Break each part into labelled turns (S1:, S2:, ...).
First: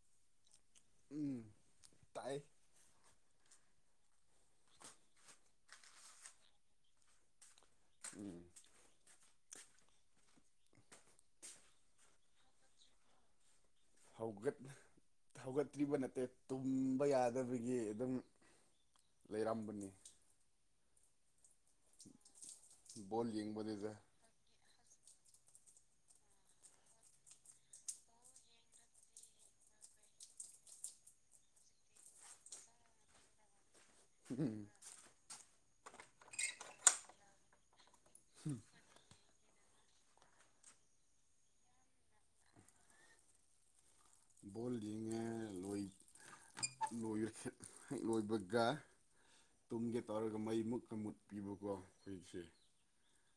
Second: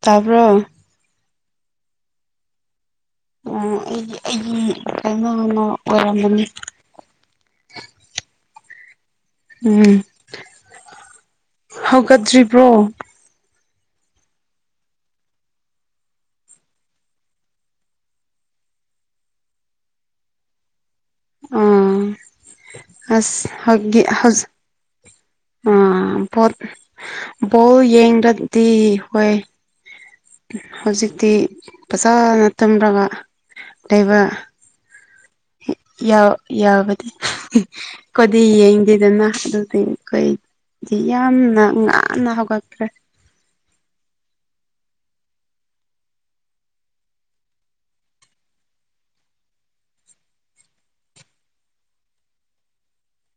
S1: ꯇꯥꯕ꯭ꯔꯣ
S2: ꯎꯝ ꯇꯥꯏ
S1: ꯎꯝ ꯑꯩꯒꯤ ꯑꯩꯒꯤ [unintelligible] ꯑꯣꯏꯔꯝꯕꯅꯦ
S2: ꯎꯝ
S1: ꯎꯝ ꯍꯧꯒꯠꯇ꯭ꯔꯤꯕ꯭ꯔꯣ
S2: ꯍꯧꯒꯠ ꯍꯧꯒꯠꯇ꯭ꯔꯤꯕ ꯅꯠꯇꯦ ꯇꯨꯝꯕ ꯌꯥꯗꯕꯒꯤ ꯑꯗꯨꯝ ꯂꯩꯔꯝꯕꯅꯤ
S1: ꯑꯣ
S2: ꯕꯣꯜ
S1: ꯑꯁ
S2: ꯌꯦꯡꯕꯗꯨꯗ
S1: ꯍꯧꯒꯤ ꯍꯧꯖꯤꯛ ꯑꯥ ꯕꯣꯠ ꯕꯣꯜ ꯌꯦꯡꯗ꯭ꯔꯗꯤ ꯍꯣꯏ ꯍꯖꯤꯛꯇꯤ ꯐꯖꯥꯅ ꯇꯨꯝꯔꯒ ꯂꯩꯕ
S2: ꯎꯝ
S1: ꯌꯥꯎ ꯌꯥꯕꯗꯤ ꯑꯩꯈꯣꯏꯗꯤ ꯌꯦꯡ ꯗꯅ ꯑꯗꯨꯗꯤ ꯑꯩꯈꯣꯏꯗꯤ ꯌꯥꯝꯅ ꯉꯥꯡꯟꯅ ꯍꯧꯒꯛꯇ꯭ꯔꯦ
S2: ꯕꯣꯜ ꯌꯦꯡꯉꯦ ꯍꯥꯏꯔꯒ ꯂꯣꯏ [unintelligible] ꯂꯣꯏ ꯍꯦꯛ ꯂꯣꯏꯕꯒ ꯇꯨꯝꯒꯦ ꯇꯧꯔꯒ ꯃꯩ ꯃꯨꯠꯀ ꯃꯨꯠꯄꯤꯕꯀꯣ ꯑꯩꯈꯣꯏꯁꯦ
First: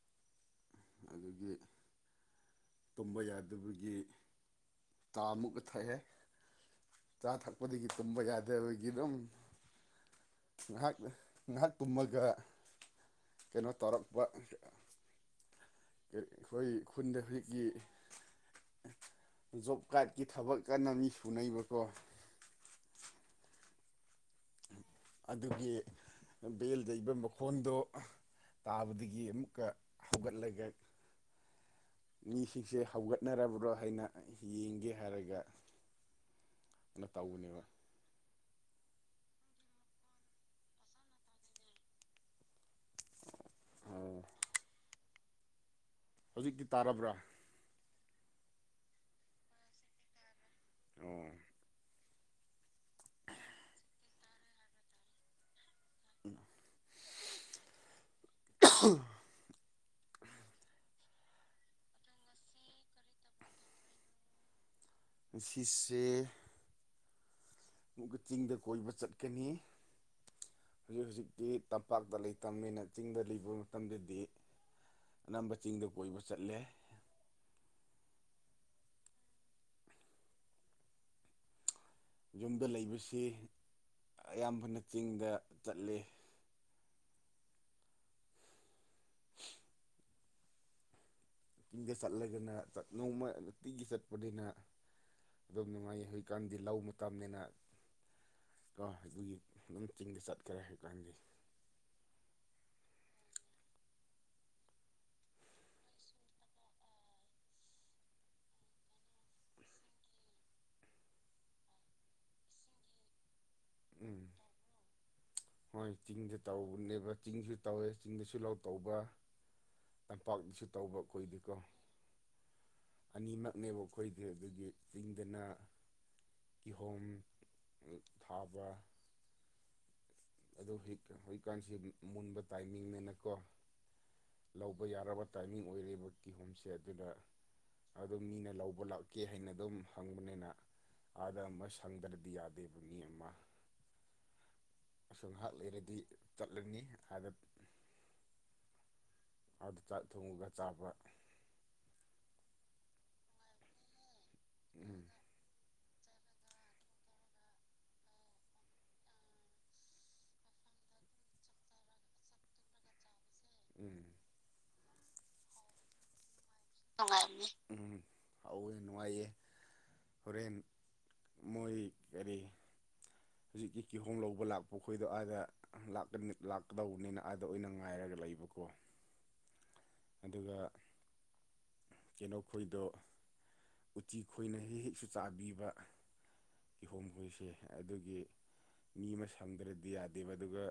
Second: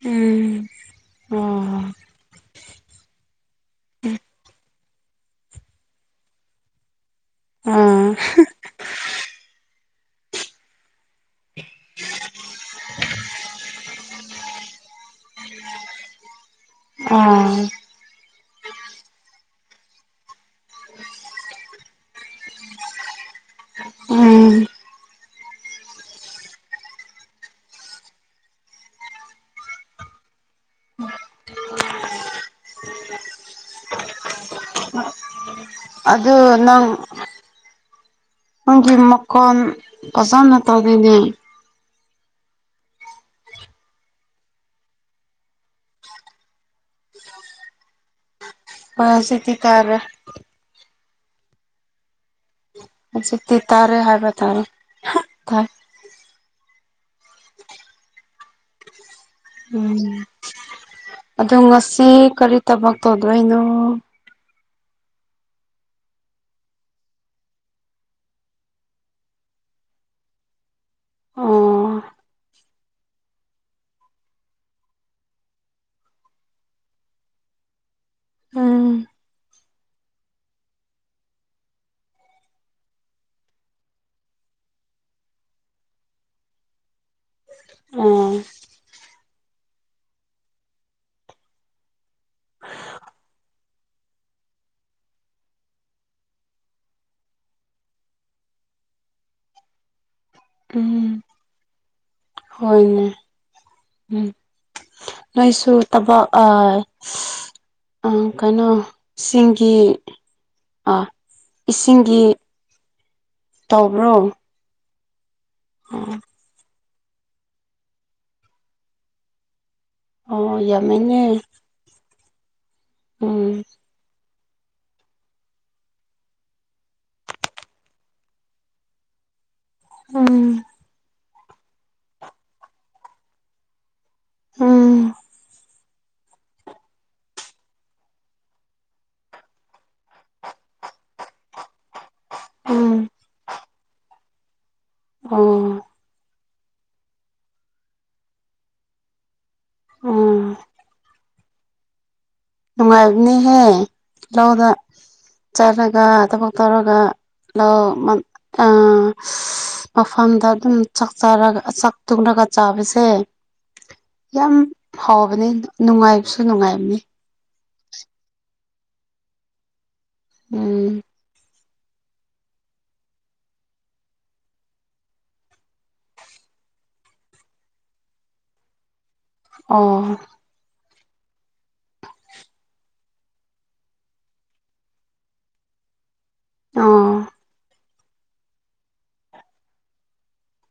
S1: ꯎꯝ
S2: ꯑꯗꯨꯒꯤ
S1: ꯑꯣ
S2: ꯇꯨꯝꯕ ꯌꯥꯗꯕꯒꯤ ꯆꯥ ꯃꯨꯛꯀ ꯊꯛꯑꯦ ꯆꯥ ꯊꯛꯄꯗꯒꯤ ꯇꯨꯝꯕ
S1: ꯑꯥ
S2: ꯌꯥꯗꯦ ꯑꯩꯗꯒꯤ ꯑꯗꯨꯝ ꯉꯍꯥꯛ ꯉꯍꯥꯛ ꯇꯨꯝꯃꯒ ꯀꯩꯅꯣ ꯇꯧꯔꯛꯄ
S1: [unintelligible]
S2: ꯑꯩꯈꯣꯏ ꯈꯨꯟꯗ
S1: ꯑꯥ
S2: ꯍꯧꯖꯤꯛꯀꯤ ꯖꯣꯕ ꯀꯥ꯭ꯔꯟꯒꯤ ꯊꯕꯛ ꯀꯟꯅ ꯃꯤ ꯁꯨꯅꯩꯕꯀꯣ
S1: ꯎꯝ
S2: ꯑꯗꯨꯒꯤ ꯕꯦꯜ ꯌꯩꯕꯠ ꯃꯈꯣꯟꯗꯣ ꯇꯥꯕꯗꯒꯤ ꯑꯃꯨꯛꯀ ꯍꯧꯒꯠꯂꯒ ꯃꯤꯁꯤꯡꯁꯦ ꯍꯧꯒꯠꯅꯔꯕ꯭ꯔꯣ ꯍꯥꯏꯅ ꯌꯦꯡꯒꯦ ꯍꯥꯏꯔꯒ
S1: ꯑꯗꯨ ꯅꯪ [inaudible]
S2: ꯀꯩꯅꯣ ꯇꯧꯕꯅꯦꯕ
S1: ꯅꯪꯒꯤ ꯃꯈꯣꯟ ꯐꯖꯅ ꯇꯧꯔꯤꯅꯦ
S2: ꯑꯥ ꯍꯧꯖꯤꯛꯇꯤ ꯇꯥꯔꯕ꯭ꯔꯥ
S1: ꯍꯣꯏ ꯍꯧꯖꯤꯛꯇꯤ ꯇꯥꯒꯔꯦ
S2: ꯑꯣ
S1: ꯍꯧꯖꯤꯛꯇꯤ ꯇꯥꯔꯦ ꯍꯥꯏꯕ ꯇꯥꯔꯦ ꯇꯥꯏ
S2: [unintelligible]
S1: ꯎꯝ ꯑꯗꯣ ꯉꯁꯤ ꯀꯔꯤ ꯊꯕꯛ ꯇꯧꯗꯣꯏꯅꯣ
S2: ꯉꯁꯤꯁꯦ ꯑꯃꯨꯛꯀ ꯆꯤꯡꯗ ꯀꯣꯏꯕ ꯆꯠꯀꯅꯤ ꯍꯧꯖꯤꯛ ꯍꯧꯖꯤꯛꯇꯤ
S1: ꯑꯣ
S2: ꯇꯝꯄꯥꯛꯇ ꯂꯩꯇꯕꯅꯤꯅ ꯆꯤꯡꯗ ꯂꯩꯕ ꯃꯇꯝꯗꯗꯤ ꯑꯅꯝꯕ ꯆꯤꯡꯗ ꯀꯣꯏꯕ ꯆꯠꯂꯦ
S1: ꯎꯝ
S2: ꯌꯨꯝꯗ ꯂꯩꯕꯁꯤ ꯑꯌꯥꯝꯕꯅ ꯆꯤꯡꯗ ꯆꯠꯂꯤ
S1: ꯑꯥ
S2: [inaudible] ꯆꯤꯡꯗ ꯆꯠꯂꯒꯅ ꯆꯥꯠ ꯅꯣꯡꯃ ꯅꯨꯡꯇꯤꯒꯤ ꯆꯠꯄꯅꯤꯅ ꯑꯗꯨꯝ ꯅꯨꯡꯉꯥꯏ ꯍꯧꯖꯤꯛꯀꯥꯟꯗꯤ ꯂꯧ ꯃꯇꯝꯅꯤꯅ ꯀꯣ ꯑꯗꯨꯒꯤ ꯑꯗꯨꯝ ꯆꯤꯡꯗ ꯆꯠ
S1: ꯎꯝ ꯍꯣꯏꯅꯦ ꯎꯝ ꯅꯣꯏꯁꯨ ꯇꯕꯛ ꯑ ꯑꯥ ꯀꯩꯅꯣ ꯁꯤꯡꯒꯤ ꯑꯥ ꯏꯁꯤꯡꯒꯤ ꯇꯧꯕ꯭ꯔꯣ
S2: ꯎꯝ ꯍꯣꯏ ꯆꯤꯡꯗ ꯇꯧꯕꯅꯦꯕ ꯆꯤꯡꯁꯨ ꯇꯧꯋꯦ ꯆꯤꯡꯗꯁꯨ ꯂꯧ ꯇꯧꯕ
S1: ꯑꯣ
S2: ꯇꯝꯄꯥꯛꯇꯁꯨ ꯇꯧꯕ
S1: ꯌꯥꯝꯃꯦꯅꯦ
S2: ꯑꯈꯣꯏꯒꯤꯀꯣ
S1: ꯎꯝ
S2: ꯑꯅꯤꯃꯛꯅꯦꯕ ꯈꯣꯏꯗꯤ ꯑꯗꯨꯒꯤ ꯆꯤꯡꯗꯅ ꯀꯤꯍꯣꯝ ꯊꯥꯕ
S1: ꯎꯝ
S2: ꯑꯗꯨ ꯍꯧꯖꯤꯛ ꯍꯧꯖꯤꯛꯀꯥꯟꯁꯤ ꯃꯨꯟꯕ ꯇꯥꯏꯃꯤꯡꯅꯦꯅꯀꯣ ꯂꯧꯕ
S1: ꯎꯝ
S2: ꯌꯥꯔꯕ ꯇꯥꯏꯃꯤꯡ ꯑꯣꯏꯔꯦꯕ ꯀꯤꯍꯣꯝꯁꯦ ꯑꯗꯨꯅ ꯑꯗꯨ ꯃꯤꯅ ꯂꯧꯕ ꯂꯥꯛꯀꯦ ꯍꯥꯏꯅ ꯑꯗꯨꯝ ꯍꯪꯕꯅꯤꯅ ꯑꯥꯗ ꯑꯃ ꯁꯪꯗ꯭ꯔꯗꯤ ꯌꯥꯗ ꯃꯤ
S1: ꯎꯝ
S2: ꯑꯃ ꯑꯁ
S1: ꯑꯣ
S2: ꯉꯍꯥꯛ ꯂꯩꯔꯗꯤ ꯆꯠꯂꯅꯤ ꯑꯗ ꯑꯗ ꯆꯥꯛ
S1: ꯎꯝ
S2: ꯊꯣꯡꯉꯒ ꯆꯥꯕ
S1: ꯅꯨꯡꯉꯥꯏꯕꯅꯤꯍꯦ ꯂꯧꯗ
S2: ꯎꯝ
S1: ꯆꯠꯂꯒ ꯊꯕꯛ ꯇꯧꯔꯒ ꯂꯧ ꯃꯛ ꯑ ꯃꯐꯝꯗ ꯑꯗꯨꯝ ꯆꯥꯛ ꯆꯔꯒ ꯆꯥꯛ ꯇꯨꯡꯂꯒ ꯆꯥꯕꯁꯦ
S2: ꯎꯝ
S1: ꯌꯥꯝ ꯍꯥꯎꯕꯅꯦ ꯅꯨꯡꯉꯥꯏꯕꯁꯨ ꯅꯨꯡꯉꯥꯏꯕꯅꯤ
S2: ꯎꯝ ꯍꯧꯋꯦ ꯅꯨꯡꯉꯥꯏꯌꯦ ꯍꯣꯔꯦꯟ
S1: ꯎꯝ
S2: ꯃꯣꯏ ꯀꯔꯤ ꯍꯧꯖꯤꯛꯀꯤ ꯀꯤꯍꯣꯝ ꯂꯧꯕ ꯂꯥꯛꯄ ꯈꯣꯏꯗꯣ ꯑꯗ ꯂꯛꯀꯟ ꯂꯥꯛꯀꯗꯧꯕꯅꯤꯅ ꯑꯥꯗ ꯑꯣꯏꯅ ꯉꯥꯏꯔꯒ ꯂꯩꯕꯀꯣ
S1: ꯑꯣ
S2: ꯗꯨꯒ ꯀꯩꯅꯣ ꯈꯣꯏꯗꯣ ꯎꯆꯤ ꯈꯣꯏꯅ ꯍꯦꯛ ꯍꯦꯛꯁꯨ ꯆꯥꯕꯤꯕ
S1: ꯑꯣ
S2: ꯀꯤꯍꯣꯝ ꯍꯣꯏꯏꯁꯦ ꯑꯗꯨꯒꯤ ꯃꯤ ꯑꯃ ꯁꯪꯗ꯭ꯔꯗꯤ ꯌꯥꯗꯦꯕ ꯑꯗꯨꯒ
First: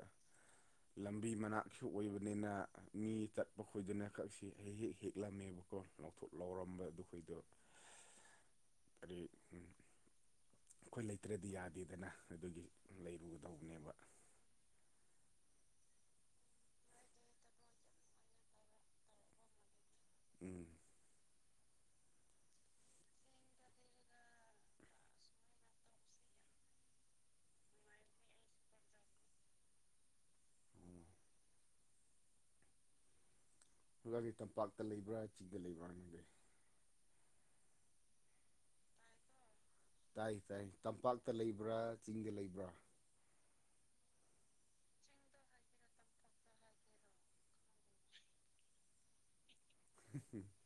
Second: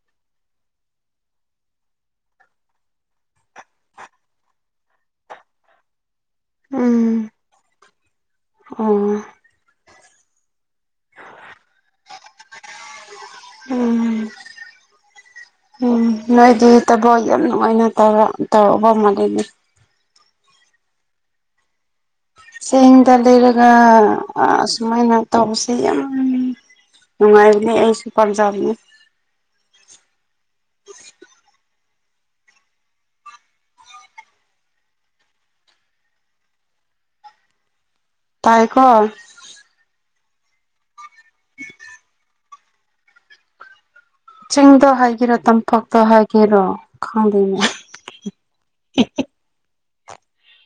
S2: ꯂꯝꯕꯤ ꯃꯅꯥꯛꯁꯨ ꯑꯣꯏꯕꯅꯤꯅ ꯃꯤ ꯆꯠꯄ ꯈꯣꯏꯗꯨꯅ ꯈꯛꯁꯤ ꯍꯦꯛ ꯍꯦꯛ ꯍꯦꯛꯂꯝꯃꯦꯕꯀꯣ ꯊꯣꯠ ꯂꯧꯎꯔꯝꯕ
S1: ꯎꯝ
S2: ꯑꯗꯨꯈꯣꯏꯗꯣ
S1: ꯑꯣ
S2: ꯀꯔꯤ ꯑꯩꯈꯣꯏ ꯂꯩꯇ꯭ꯔꯗꯤ ꯌꯥꯗꯦꯗꯅ ꯑꯗꯨꯒꯤ ꯂꯩꯔꯨꯒꯗꯧꯕꯅꯦꯕ
S1: ꯎꯝ ꯎꯝ ꯅꯣꯏꯗꯤ ꯊꯕꯛ ꯌꯥꯝ ꯅꯨꯡꯉꯥꯏꯅ ꯇꯧꯔ ꯇꯧꯔꯕ ꯃꯥꯂꯦꯅꯦ
S2: ꯎꯝ
S1: ꯆꯦꯡꯗ ꯂꯩꯔꯒ ꯑꯁꯨꯃꯥꯏꯅ ꯇꯧꯕꯁꯦ ꯌꯥꯝ ꯅꯨꯡꯉꯥꯏꯕꯅꯦ ꯑꯩꯁꯨ ꯄꯥꯝꯖꯥꯕꯅꯦ
S2: ꯎꯝ [unintelligible] ꯇꯝꯄꯥꯛꯇ ꯂꯩꯕ꯭ꯔꯥ ꯆꯤꯡꯗ ꯂꯩꯕ꯭ꯔꯥ ꯅꯪꯗꯤ
S1: ꯇꯥꯏꯀꯣ
S2: ꯇꯥꯏ ꯇꯥꯏ ꯇꯝꯄꯥꯛꯇ ꯂꯩꯕ꯭ꯔꯥ ꯆꯤꯡꯗ ꯂꯩꯕ꯭ꯔꯥ
S1: ꯆꯤꯡꯗꯣ ꯍꯥꯏꯒꯦꯔꯣ ꯇꯝꯄꯥꯛꯇ ꯍꯥꯏꯒꯦꯔꯣ ꯈꯪꯗꯦꯅꯦ
S2: [inaudible]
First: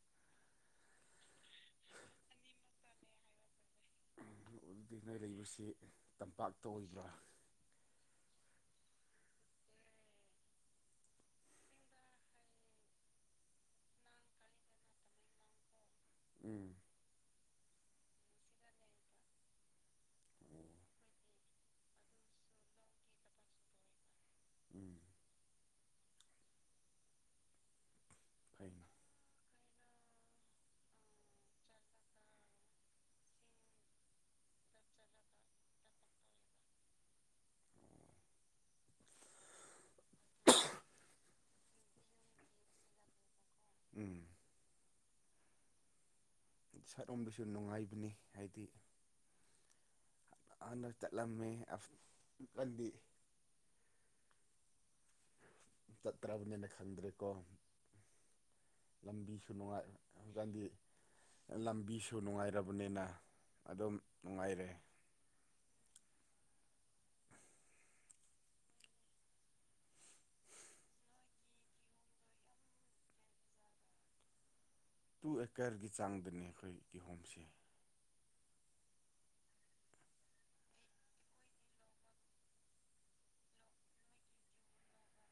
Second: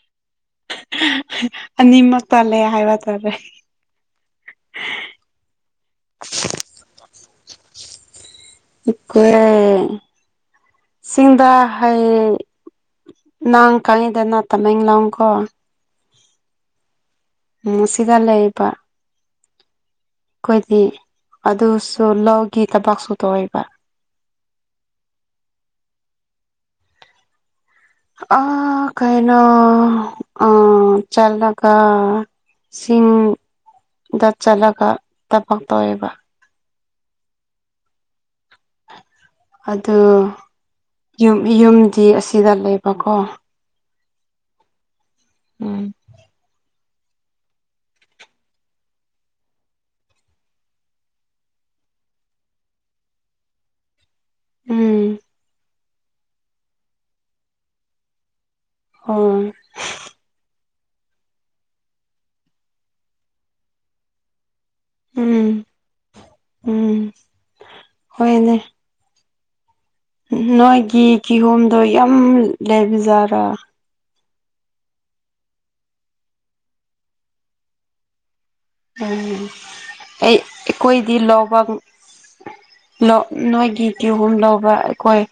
S1: ꯑꯅꯤꯃꯛ ꯇꯟꯂꯦ ꯍꯥꯏꯕ ꯇꯥꯔꯦ
S2: ꯑꯗꯨꯗꯤ ꯅꯣꯏ ꯂꯩꯕꯁꯤ ꯇꯝꯄꯥꯛꯇ ꯑꯣꯏꯕ꯭ꯔꯥ
S1: ꯑꯩꯈꯣꯏ ꯆꯤꯡꯗ ꯍꯩ ꯅꯪ ꯈꯪꯉꯤꯗꯅ ꯇꯃꯦꯡꯂꯣꯡꯀꯣ
S2: ꯎꯝ
S1: ꯎꯝ ꯁꯤꯗ ꯂꯩꯕ
S2: ꯑꯣ
S1: ꯑꯩꯈꯣꯏꯗꯤ ꯑꯗꯨꯁꯨ ꯂꯧꯒꯤ ꯊꯕꯛꯁꯨ ꯇꯧꯌꯦꯕ
S2: ꯎꯝ
S1: ꯑ
S2: ꯐꯩꯅꯤ
S1: ꯀꯩꯅꯣ ꯆꯜꯂꯒ ꯁꯤꯡ ꯗ ꯆꯠꯂꯒ ꯊꯕꯛ ꯇꯧꯋꯦꯕ ꯑꯗꯨ ꯃꯤꯌꯨꯝꯗꯤ ꯑꯁꯤꯗ ꯂꯩꯕꯀꯣ
S2: ꯎꯝ
S1: ꯎꯝ
S2: ꯁꯥꯏꯠꯔꯣꯝꯕꯩꯁꯨ ꯅꯨꯡꯉꯥꯏꯕꯅꯤ ꯍꯥꯏꯗꯤ ꯍꯥꯟꯅ ꯆꯠꯂꯝꯃꯦ [unintelligible]
S1: ꯎꯝ
S2: ꯆꯠꯇ꯭ꯔꯕꯅꯤꯅ ꯈꯪꯗ꯭ꯔꯦꯀꯣ
S1: ꯍꯣꯏ
S2: ꯂꯝꯕꯤꯁꯨ ꯅꯨꯡꯉꯥꯏ ꯀꯥꯟꯗꯤ ꯂꯝꯕꯤꯁꯨ ꯅꯨꯡꯉꯥꯏꯔꯕꯅꯤꯅ ꯑꯗꯨꯝ ꯅꯨꯡꯉꯥꯏꯔꯦ
S1: ꯎꯝ ꯎꯝ ꯍꯣꯏꯅꯦ ꯅꯣꯏꯒꯤ ꯀꯤꯍꯣꯝꯗꯣ ꯌꯥꯝ ꯂꯩꯕꯖꯥꯔꯥ
S2: ꯇꯨ ꯑꯦꯀꯔꯒꯤ ꯆꯥꯡꯗꯅꯦ ꯑꯩꯈꯣꯏ ꯀꯤꯍꯣꯝꯁꯦ
S1: ꯎꯝ ꯑꯩ ꯑꯩꯈꯣꯏꯗꯤ ꯂꯧꯕ ꯅꯣꯏꯒꯤ ꯀꯤꯍꯣꯝ ꯂꯧꯕ ꯑꯩꯈꯣꯏ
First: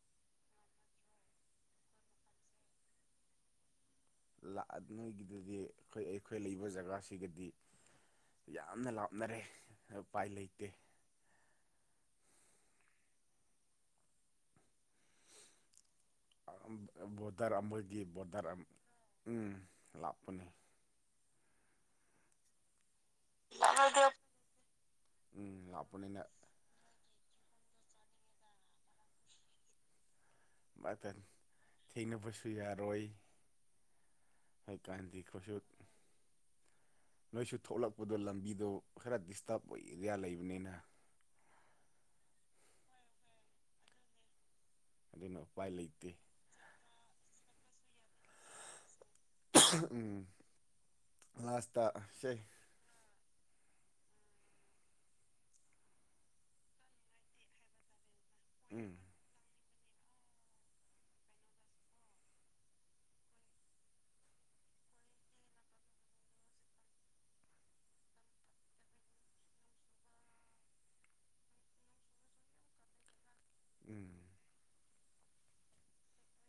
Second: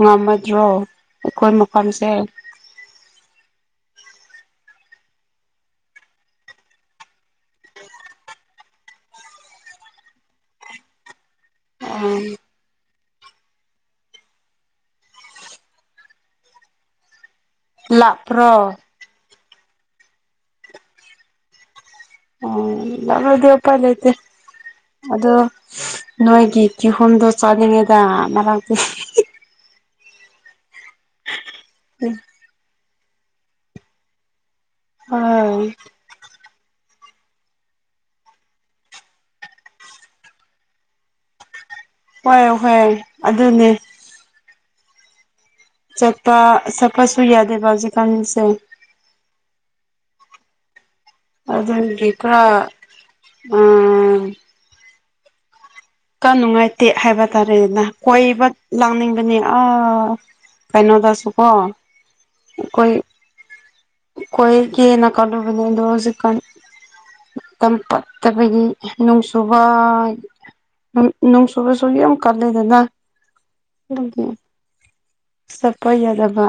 S1: ꯉꯝꯃꯗ꯭ꯔꯣ ꯑꯩꯈꯣꯏ ꯃꯐꯝꯁꯦ
S2: ꯂꯥꯛꯑ ꯅꯣꯏꯒꯤꯗꯨꯗꯤ ꯑꯩꯈꯣꯏ ꯑꯩꯈꯣꯏ ꯂꯩꯕ ꯖꯒꯥꯁꯤꯒꯗꯤ ꯌꯥꯝꯅ ꯂꯥꯞꯅꯔꯦ ꯎꯄꯥꯏ ꯂꯩꯇꯦ
S1: ꯑꯥ
S2: ꯕꯣꯗꯔ ꯑꯃꯒꯤ ꯕꯣꯗꯔ ꯑꯝ
S1: ꯂꯥꯞꯄ꯭ꯔꯣ
S2: ꯎꯝ ꯂꯥꯞꯄꯅꯦ
S1: ꯎꯝ ꯂꯥꯞꯂꯗꯤ ꯎꯄꯥꯏ ꯂꯩꯇꯦ ꯑꯗꯣ
S2: ꯎꯝ ꯂꯥꯞꯄꯅꯤꯅ
S1: ꯅꯣꯏꯒꯤ ꯀꯤꯍꯣꯝꯗꯣ ꯆꯥꯅꯤꯡꯉꯦꯗ ꯑꯃꯔꯛꯇꯤ
S2: ꯃꯊꯪ ꯊꯦꯡꯅꯕꯁꯨ ꯌꯥꯔꯣꯏ ꯍꯥꯏꯀꯥꯟꯗꯤ ꯈꯣꯏꯁꯨ
S1: ꯍꯣꯏ
S2: ꯅꯣꯏꯁꯨ ꯊꯣꯛꯂꯛꯄꯗꯣ ꯂꯝꯕꯤꯗꯣ ꯈꯔ ꯗꯤꯁꯇꯞ ꯑꯦꯔꯤꯌꯥ ꯂꯩꯕꯅꯤꯅ
S1: ꯍꯣꯏ ꯍꯣꯏ ꯑꯗꯨꯅꯦ
S2: ꯑꯗꯨꯅ ꯎꯄꯥꯏ ꯂꯩ
S1: ꯆꯠꯄ ꯆꯠꯄꯁꯨ ꯌꯥꯗꯦꯕ ꯍꯧꯖꯤꯛꯀꯥꯟꯁꯦ
S2: ꯎꯝ ꯂꯥꯁ꯭ꯇꯇ ꯁꯦ
S1: ꯑꯥ ꯀꯥꯟ ꯅꯨꯡꯉꯥꯏꯇꯦ ꯍꯥꯏꯕ ꯇꯥꯔꯦꯅ ꯀꯣꯏꯕ
S2: ꯎꯝ
S1: ꯂꯥꯡꯅꯤꯡꯕꯅꯦ ꯑ ꯀꯩꯅꯣꯗꯁꯨꯀꯣ ꯑꯩꯈꯣꯏ ꯀꯣꯏꯒꯦꯅꯥ ꯀꯜꯂꯨꯕꯅꯦ ꯑꯗꯣ ꯍꯧꯖꯤꯛꯀꯥꯟ ꯇꯝ ꯐꯠꯇꯕꯒꯤ ꯅꯨꯡꯁꯨꯨꯕ ꯅꯣꯡ ꯆꯨꯕꯁꯨ ꯌꯥꯝ ꯀꯟꯂꯦꯗꯅ
S2: ꯎꯝ
S1: ꯑꯗꯨꯒꯤ ꯆꯠꯄ ꯌꯥꯗꯕ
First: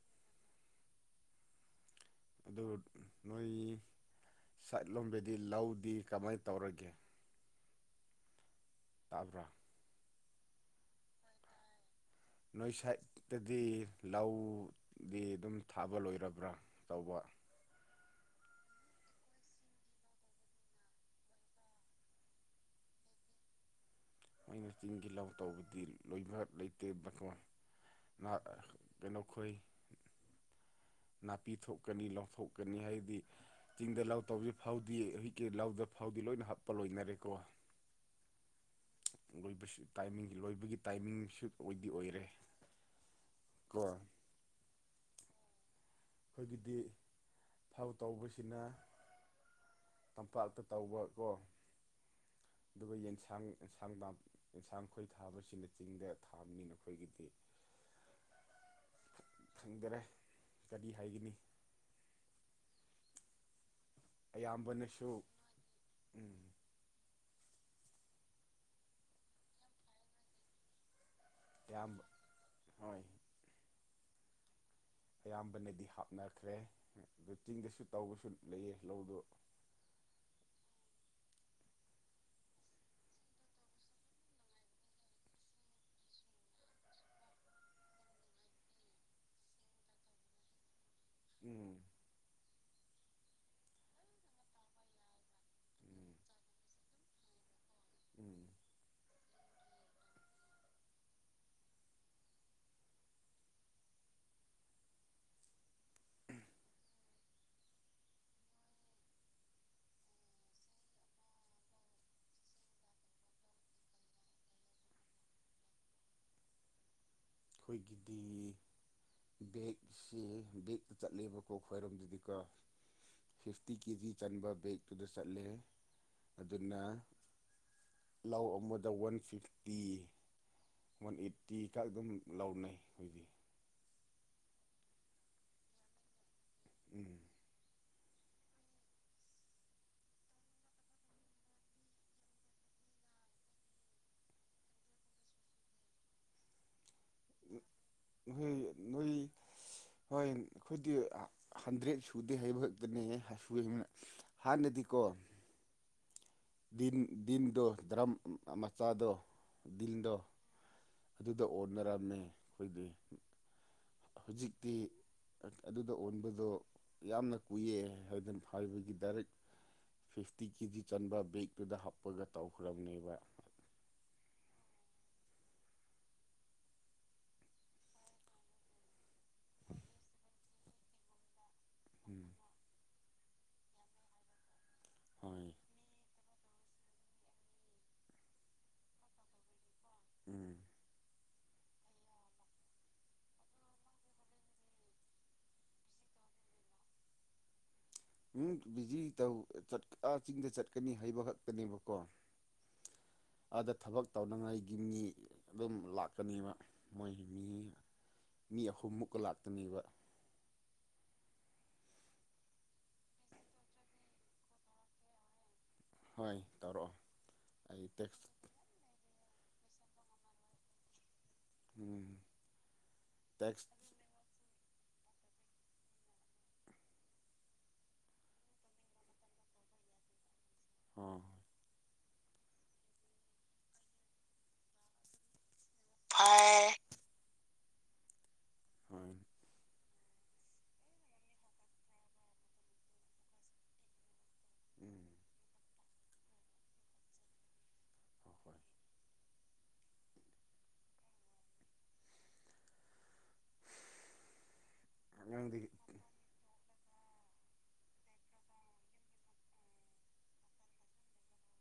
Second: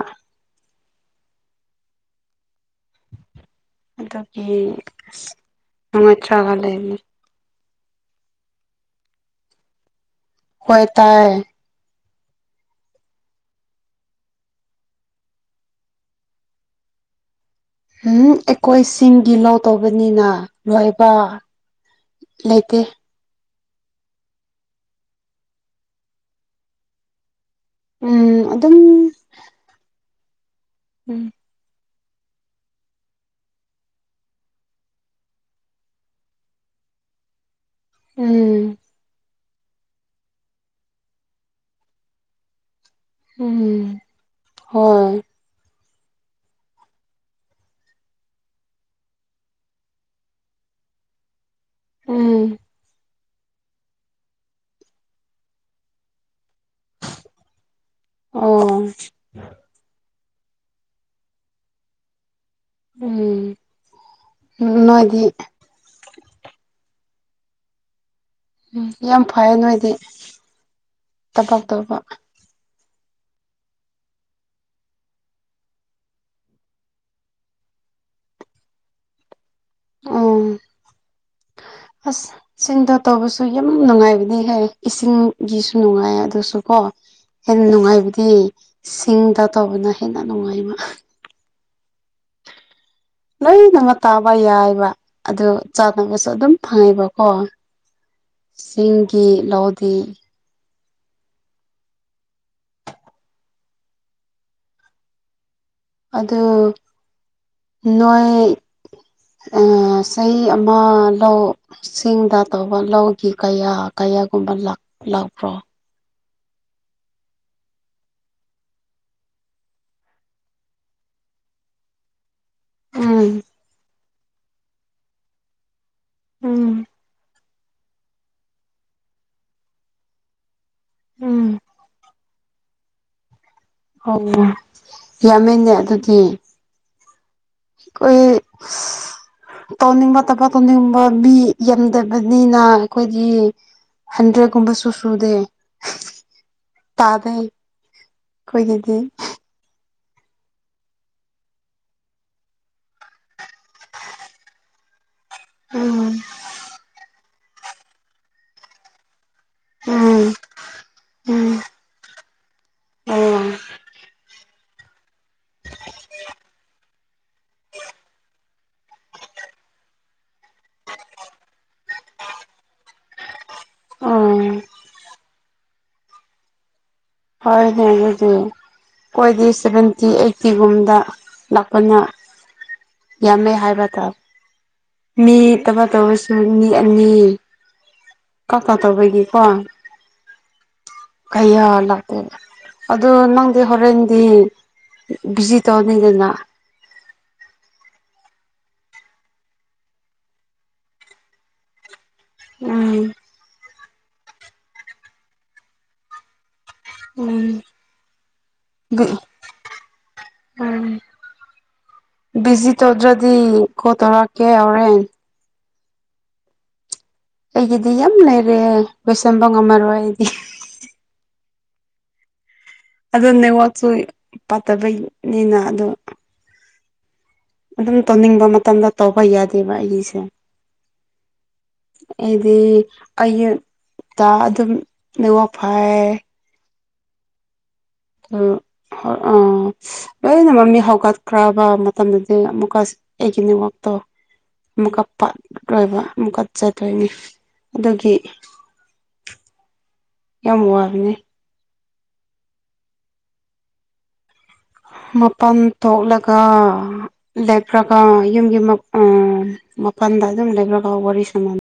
S2: ꯑꯗꯨ ꯅꯣꯏ
S1: ꯑꯗꯨꯒꯤ
S2: ꯁꯥꯏꯠ
S1: ꯑꯁ
S2: ꯂꯣꯝꯗꯗꯤ ꯂꯧꯗꯤ ꯀꯃꯥꯏꯅ
S1: ꯅꯨꯡꯉꯥꯏꯇ꯭ꯔꯒ
S2: ꯇꯧꯔꯒꯦ
S1: ꯂꯩꯕꯅꯤ
S2: ꯇꯥꯕ꯭ꯔꯥ
S1: ꯍꯣꯏ ꯇꯥꯏ
S2: ꯅꯣꯏ ꯁꯥꯏꯠꯇꯗꯤ ꯂꯧꯗꯤ ꯑꯗꯨꯝ ꯊꯥꯕ ꯂꯣꯏꯔꯕ꯭ꯔꯥ ꯇꯧꯕ꯫
S1: ꯎꯝ ꯑꯩꯈꯣꯏꯁꯤꯡꯒꯤ ꯂꯧ ꯇꯧꯕꯅꯤꯅ ꯂꯣꯏꯕꯥ꯫ ꯂꯩꯇꯦ꯫
S2: ꯍꯣꯏꯅ ꯆꯤꯡꯒꯤ ꯂꯧ ꯇꯧꯕꯗꯤ ꯂꯣꯏꯕꯥꯛ ꯂꯩꯇꯦ
S1: ꯎꯝ
S2: ꯅ
S1: ꯑꯗꯨꯝ
S2: ꯀꯩꯅꯣ ꯈꯣꯏ꯫
S1: ꯎꯝ
S2: ꯅꯥꯄꯤ ꯊꯣꯛꯀꯅꯤ ꯂꯧꯊꯣꯛꯀꯅꯤ ꯍꯥꯏꯗꯤ꯫ ꯆꯤꯡꯗ ꯂꯥꯎ ꯇꯧꯕꯁꯤ ꯐꯥꯎꯗꯤ ꯍꯧꯖꯤꯛꯀꯤ ꯂꯧꯗ ꯐꯥꯎꯗꯤ ꯂꯣꯏꯅ ꯍꯥꯞꯄ ꯂꯣꯏꯅꯔꯦꯀꯣ꯫
S1: ꯎꯝ
S2: ꯂ‌ꯣꯏꯕꯁꯨ ꯇꯥꯏꯃꯤꯡ ꯂꯣꯏꯕꯒꯤ ꯇꯥꯏꯃꯤꯡꯁꯨ ꯑꯣꯏꯗꯤ ꯑꯣꯏꯔꯦ ꯀꯣ
S1: ꯎꯝ ꯍꯣꯏ
S2: ꯑꯩꯈꯣꯏꯒꯤꯗꯤ ꯊꯥꯎ ꯇꯧꯕꯁꯤꯅ ꯇꯝꯄꯥꯛꯇ ꯇꯧꯕ ꯀꯣ
S1: ꯎꯝ
S2: ꯑꯗꯨꯒ ꯌꯦꯟꯁꯥꯡ ꯑꯦꯟꯁꯥꯡ ꯌꯦꯟꯁꯥꯡ ꯈꯣꯏ ꯊꯥꯕꯁꯤꯅ ꯆꯤꯡꯗ ꯊꯥꯕꯅꯤꯅ ꯑꯩꯈꯣꯏꯒꯤꯗꯤ
S1: ꯑꯣ
S2: ꯈꯪꯗꯔꯦ ꯀꯔꯤ ꯍꯥꯏꯒꯅꯤ꯫
S1: ꯎꯝ꯫
S2: ꯑꯌꯥꯝꯕꯅꯁꯨ
S1: ꯅꯣꯏꯗꯤ
S2: ꯎꯝ꯫
S1: ꯎꯝ ꯌꯥꯝ ꯐꯩ ꯅꯣꯏꯗꯤ꯫ ꯊꯕꯛ ꯇꯧꯕ
S2: ꯌꯥꯝꯕ ꯍꯣꯏ꯫ ꯑꯌꯥꯝꯕꯅꯗꯤ ꯍꯥꯞꯅꯈ꯭ꯔꯦ ꯑꯗꯨ ꯆꯤꯡꯗꯁꯨ ꯇꯧꯕꯁꯨ ꯂꯩꯌꯦ ꯂꯧꯗꯨ꯫
S1: ꯑꯣ ꯑꯁ꯫ ꯆꯤꯡꯗ ꯇꯧꯕꯁꯨ ꯌꯥꯝ ꯅꯨꯡꯉꯥꯏꯕꯅꯤꯍ‌ꯦ ꯏꯁꯤꯡꯒꯤꯁꯨ ꯅꯨꯡꯉꯥꯏꯌꯦ ꯑꯗꯨꯁꯨ ꯀꯣ꯫ ꯍꯦꯟꯅ ꯅꯨꯡꯉꯥꯏꯕꯗꯤ ꯁꯤꯡꯗ ꯇꯧꯕꯅ ꯍꯦꯟꯅ ꯅꯨꯡꯉꯥꯏꯕ꯫
S2: ꯎꯝ꯫
S1: ꯂꯣꯏꯅꯃꯛ ꯇꯥꯕ ꯌꯥꯏꯕ ꯑꯗꯨ
S2: ꯎꯝ
S1: ꯆꯥꯅꯕꯁꯨ ꯑꯗꯨꯝ ꯐꯪꯉꯦꯕꯀꯣ꯫
S2: ꯎꯝ꯫
S1: ꯆꯤꯡꯒꯤ ꯂꯧꯗꯤ꯫ ꯑꯗꯨ ꯅꯣꯏ꯫ ꯑꯥ ꯆꯍꯤ ꯑꯃ ꯂꯧ꯫ ꯆꯤꯡꯗ ꯇꯧꯕ ꯂꯧꯒꯤ ꯀꯌꯥ ꯀꯌꯥꯒꯨꯝꯕ ꯂꯥꯛ ꯂꯥꯛꯄ꯭ꯔꯣ꯫
S2: ꯑꯩꯈꯣꯏꯒꯤꯗꯤ꫰꫰ ꯕꯦꯛꯁꯤ ꯕꯦꯛꯇ ꯆꯠꯂꯦꯕꯀꯣ ꯈ꯭ꯋꯥꯏꯔꯣꯝꯗꯗꯤꯀꯣ꯫
S1: ꯎꯝ꯫
S2: ꯐꯤꯐꯇꯤ ꯀꯦꯖꯤ ꯆꯟꯕ ꯕꯦꯛꯇꯨꯗ ꯆꯠꯂꯦ ꯑꯗꯨꯅ꯫
S1: ꯎꯝ
S2: ꯂꯧ ꯑꯃꯗ ꯋꯥꯟ ꯐꯤꯐꯇꯤ꯫ ꯋꯥꯟ ꯑꯦꯠꯇꯤ
S1: ꯎꯝ
S2: ꯒ ꯑꯗꯨꯝ ꯂꯧꯅꯩ ꯑꯩꯈꯣꯏꯗꯤ꯫
S1: ꯑꯣ ꯌꯥꯝꯃꯤꯅꯦ ꯑꯗꯨꯗꯤ꯫
S2: ꯎꯝ꯫
S1: ꯑꯈꯣꯏ꯫ ꯇꯧꯅꯤꯡꯕ ꯊꯕꯛ ꯇꯧꯅꯤꯡꯕ ꯃꯤ ꯌꯥꯝꯗꯕꯅꯤꯅ ꯑꯩꯈꯣꯏꯗꯤ꯫ ꯍꯟꯗꯔꯦꯠ ꯒꯨꯝꯕꯁꯨ ꯁꯨꯗꯦ꯫ ꯇꯥꯗꯦ
S2: [unintelligible]
S1: ꯑꯩꯈꯣꯏꯒꯤꯗꯤ
S2: ꯕꯨꯏ꯫ ꯍꯣꯏ ꯑꯩꯈꯣꯏꯗꯤ ꯍꯟꯗ꯭ꯔꯦꯠ ꯁꯨꯗꯦ ꯍꯥꯏꯕ ꯈꯛꯇꯅꯦ꯫ [unintelligible] ꯍꯥꯟꯅꯗꯤꯀꯣ꯫
S1: ꯎꯝ
S2: ꯗꯤꯟ ꯗꯤꯟꯗꯣ ꯗꯔꯝ ꯃꯆꯥꯗꯣ ꯗꯤꯟꯗꯣ꯫
S1: ꯎꯝ
S2: ꯑꯗꯨꯗ
S1: ꯎꯝ
S2: ꯑꯣꯟꯅꯔꯝꯃꯦ ꯑꯩꯈꯣꯏꯗꯤ꯫
S1: ꯑꯣ
S2: ꯍꯧꯖꯤꯛꯇꯤ꯫ ꯑꯗꯨꯗ ꯑꯣꯟꯕꯗꯣ ꯌꯥꯝꯅ ꯀꯨꯏꯌꯦ ꯍꯥꯏꯗꯅ ꯍꯥꯏꯕꯒꯤ ꯗꯥꯏꯔꯦꯛ꯫ ꯐꯤꯐꯇꯤ ꯀꯦ ꯖꯤ ꯆꯟꯕ ꯕꯦꯛꯇꯨꯗ ꯍꯥꯞꯄꯒ ꯇꯧꯈ꯭ꯔꯕꯅꯦꯕ
S1: ꯑꯣ ꯍꯣꯏꯅꯦ ꯑꯗꯨꯅꯦ ꯀꯣꯏꯗꯦ ꯁꯚꯦꯟꯇꯤ ꯑꯩꯠꯇꯤꯒꯨꯝꯗ ꯂꯥꯛꯄꯅ
S2: ꯎꯝ
S1: ꯌꯥꯝꯃꯦ ꯍꯥꯏꯕ ꯇꯥ
S2: ꯍꯣꯏ
S1: ꯃꯤꯇꯕ ꯇꯧꯔꯁꯨ ꯃꯤ ꯑꯅꯤ ꯀꯛ ꯀ ꯇꯧꯕꯒꯤꯀꯣ
S2: ꯎꯝ
S1: ꯀꯌꯥꯅ ꯑꯗꯨ ꯅꯪꯗꯤ ꯍꯣꯔꯦꯟꯗꯤ ꯕꯤꯖꯤ ꯇꯧꯅꯤꯗꯅ
S2: ꯎ ꯕꯤꯖꯤ ꯇꯧ ꯑꯥ ꯆꯤꯡꯗ ꯆꯠꯀꯅꯤ ꯍꯥꯏꯕ ꯈꯛꯇꯅꯤꯕꯀꯣ
S1: ꯎꯝ
S2: ꯑꯗ ꯊꯕꯛ ꯇꯧꯅꯉꯥꯏꯒꯤ ꯃꯤ ꯑꯗꯨꯝ ꯂꯥꯛꯀꯅꯦꯕ꯫ ꯃꯣꯏ ꯃꯤ
S1: ꯎꯝ
S2: ꯃꯤ ꯑꯍꯨꯝꯃꯨꯛꯀ ꯂꯥꯛꯇꯅꯤꯕ꯫
S1: ꯎꯝ ꯚꯤꯖꯤ ꯇꯧꯗ꯭ꯔꯗꯤ ꯀꯣ ꯇꯧꯔꯛꯀꯦ ꯍꯧꯔꯦꯟ꯫
S2: ꯍꯣꯏ ꯇꯧꯔꯛꯑꯣ꯫ ꯑꯩ
S1: ꯑꯩꯒꯤꯗꯤ ꯌꯥꯝ
S2: ꯇꯦꯛꯁ
S1: ꯂꯩꯔꯦ ꯂꯣꯏꯁꯟꯕ ꯉꯝꯃꯔꯣꯏ ꯑꯩꯗꯤ꫰꫰
S2: ꯎꯝ꯫
S1: ꯑꯗꯨꯅꯦ
S2: ꯇꯦꯛꯁ
S1: ꯋꯥꯆꯣꯏ ꯄꯥꯠꯇꯕꯩꯅꯤꯅ ꯑꯗꯣ꯫ ꯑꯗꯨꯝ ꯇꯧꯅꯤꯡꯕ ꯃꯇꯝꯗ ꯇꯧꯕ ꯌꯥꯗꯦꯕ ꯑꯩꯒꯤꯁꯦ꯫
S2: ꯑꯥ꯫
S1: ꯍꯥꯏꯗꯤ ꯑꯌꯨꯛꯇ ꯑꯗꯨꯝ ꯅꯦꯋꯥꯛ ꯐꯥꯏ
S2: [unintelligible]
S1: ꯎꯝ ꯍꯣꯏ ꯑꯥ ꯂꯣꯏꯅ ꯃꯛ ꯃꯤ ꯍꯧꯒꯠꯈ꯭ꯔꯕ ꯃꯇꯝꯗꯗꯤ ꯑꯃꯨꯛꯀ ꯑꯩꯒꯤꯅꯤꯋꯥꯛꯇꯣ ꯑꯃꯨꯛ
S2: ꯎꯝ
S1: ꯀꯞꯄ ꯂꯣꯏꯕ ꯑꯃꯨꯛꯀꯠꯆꯗꯣꯏꯅꯤ ꯑꯗꯨꯒꯤ
S2: ꯍꯣꯏ ꯍꯣꯏ
S1: ꯌꯥꯝ ꯋꯥꯕꯅꯦ ꯃꯄꯥꯟ
S2: ꯑꯉꯥꯡꯗꯤ
S1: ꯊꯣꯛꯂꯒ ꯂꯩꯕ꯭ꯔꯒ ꯌꯨꯝꯒꯤ ꯃꯛ ꯎ ꯃꯄꯜꯗ ꯑꯗꯨꯝ ꯂꯩꯕ꯭ꯔꯒ ꯋꯥꯔꯤ ꯁꯅꯥ